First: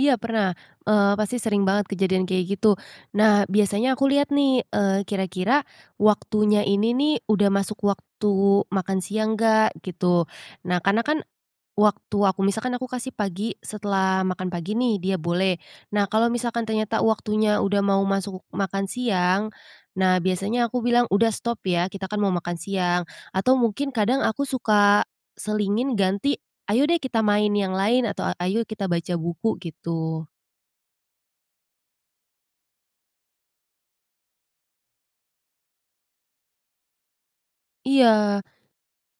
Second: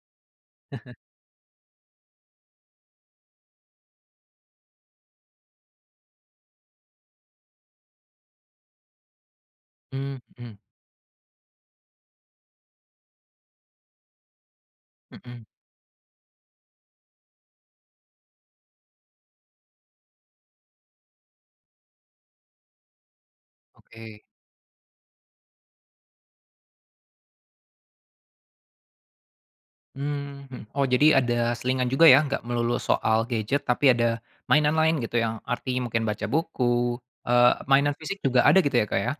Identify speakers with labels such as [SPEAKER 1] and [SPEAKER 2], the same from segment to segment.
[SPEAKER 1] Iya, pernah. Eee, pasti sering banget kejadian kayak gitu. Nah, biasanya aku lihat nih, eee, kira-kira waktunya ini nih, udah masuk waktu makan siang, nggak,
[SPEAKER 2] Mmm,
[SPEAKER 1] gitu.
[SPEAKER 2] mhm.
[SPEAKER 1] Nah, karena kan, waktu aku misalkan aku kasih pagi, setelah makan pagi nih, dia
[SPEAKER 2] Mhm.
[SPEAKER 1] boleh, nah, kalau misalkan ternyata waktunya udah mau masuk makan siang, nah, biasanya aku bilang, "Udah, stop, ya, kita kan mau makan siang." Atau mungkin kadang,
[SPEAKER 2] Oke.
[SPEAKER 1] aku suka selingin ganti, "Ayo deh, kita main yang lain." Atau, "Ayo, kita baca buku." Gitu.
[SPEAKER 2] Mmm. Hmm, oh, jadi ada selingan juga, ya, enggak melulu soal gadget, tapi ada mainan lain gitu, yang arti mungkin baca buku eee, mainan fisik juga
[SPEAKER 1] Iya.
[SPEAKER 2] ada gitu ya, Kak, ya?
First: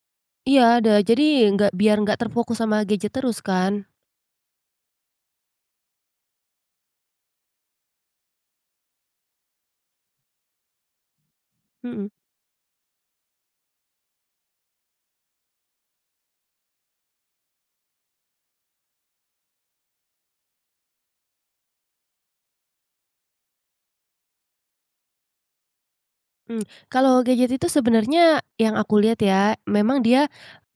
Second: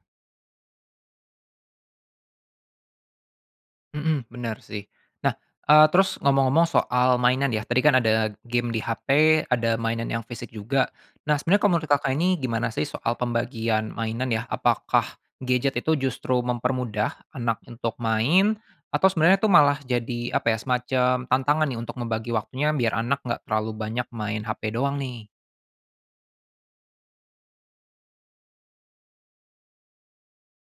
[SPEAKER 1] Iya, ada. Jadi, nggak biar nggak terfokus sama gadget terus, kan.
[SPEAKER 2] Mhm. Bener, sih. Nah, eee, terus, ngomong-ngomong soal mainan, ya, tadi kan ada game di HP, ada mainan yang fisik juga. Nah, sebenernya kalau menurut
[SPEAKER 1] Mhm.
[SPEAKER 2] Kakak ini, gimana sih, soal pembagian mainan ya, apakah gadget itu justru mempermudah anak untuk main, atau sebenarnya itu malah jadi, apa ya, semacam tantangan ya, untuk membagi waktunya, biar anak enggak terlalu banyak main HP doang, nih?
[SPEAKER 1] Mmm, kalau gadget itu sebenarnya yang aku lihat, ya, memang dia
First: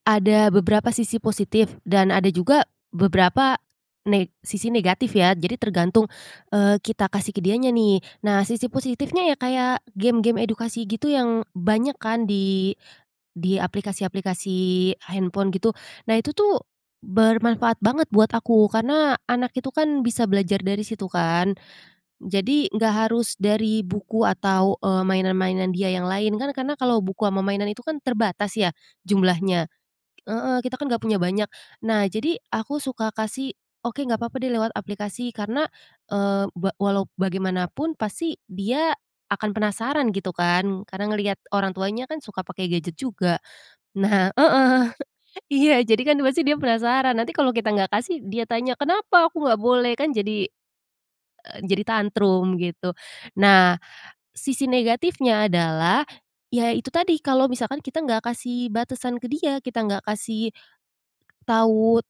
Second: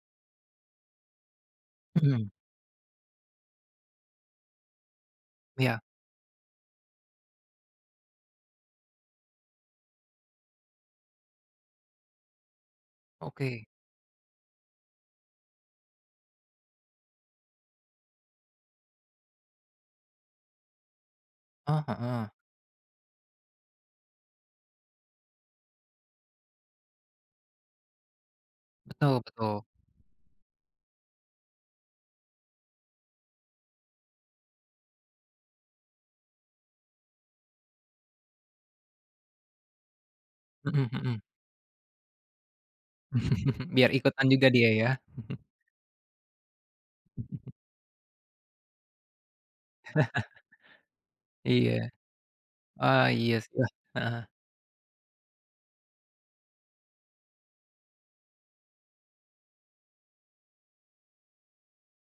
[SPEAKER 1] ada beberapa sisi positif, dan ada
[SPEAKER 2] Mhm.
[SPEAKER 1] juga beberapa ne sisi negatif, ya. Jadi,
[SPEAKER 2] Iya.
[SPEAKER 1] tergantung, eee, kita kasih ke dianya, nih. Nah, sisi positifnya ya kayak, game-game edukasi gitu yang banyak kan, di di
[SPEAKER 2] Oke.
[SPEAKER 1] aplikasi-aplikasi handphone, gitu. Nah, itu tuh, bermanfaat banget buat aku. Karena anak itu kan, bisa belajar dari situ, kan.
[SPEAKER 2] Eh, heeh.
[SPEAKER 1] Jadi, nggak harus dari buku, atau, eee, mainan-mainan dia yang lain. Kan karena kalau buku sama mainan itu kan, terbatas, ya
[SPEAKER 2] Betul betul.
[SPEAKER 1] jumlahnya. Heeh. Kita kan nggak punya banyak. Nah, jadi, aku suka kasih, "Oke, nggak papa deh, lewat aplikasi." Karena, eee, be walau bagaimanapun, pasti dia akan penasaran gitu, kan.
[SPEAKER 2] Mhm
[SPEAKER 1] Karena
[SPEAKER 2] mhm.
[SPEAKER 1] ngelihat orang tuanya kan suka pakai gadget juga.
[SPEAKER 2] Biar ikutan
[SPEAKER 1] Nah
[SPEAKER 2] juga dia,
[SPEAKER 1] heeh.
[SPEAKER 2] ya?
[SPEAKER 1] Iya, jadi kan pasti dia penasaran. Nanti kalau kita nggak kasih, dia tanya, "Kenapa aku nggak boleh?" kan jadi, eee,
[SPEAKER 2] Iya.
[SPEAKER 1] jadi tantrum, gitu.
[SPEAKER 2] Wah, iya, s eh,
[SPEAKER 1] Nah,
[SPEAKER 2] heeh heeh.
[SPEAKER 1] sisi negatifnya adalah, ya itu tadi, kalau misalkan kita nggak kasih batasan ke dia, kita nggak kasih tahu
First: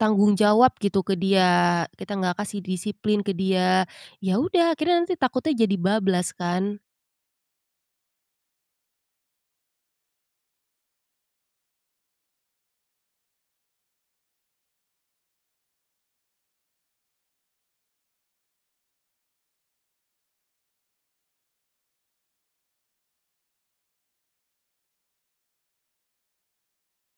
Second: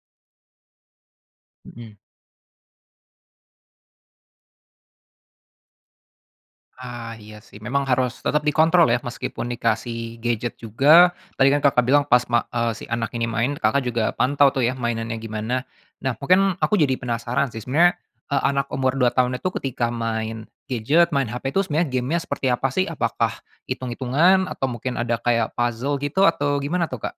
[SPEAKER 1] tanggung jawab gitu, ke dia,
[SPEAKER 2] Mhm.
[SPEAKER 1] kita nggak kasih disiplin ke dia. Ya udah, akhirnya nanti takutnya jadi bablas, kan.
[SPEAKER 2] Ah, iya, sih. Memang harus tetap dikontrol ya, meskipun dikasih gadget juga tadi kan Kakak bilang pas, ma eee, si anak ini main, Kakak juga pantau tuh, ya, mainannya gimana. Nah, mungkin aku jadi penasaran sih, sebenarnya, eee, anak umur 2 tahun itu, ketika main gadget, main HP, tuh sebenarnya game-nya seperti apa, sih? Apakah itung-itungan? Atau mungkin ada kayak puzzle, gitu, atau gimana tuh, Kak?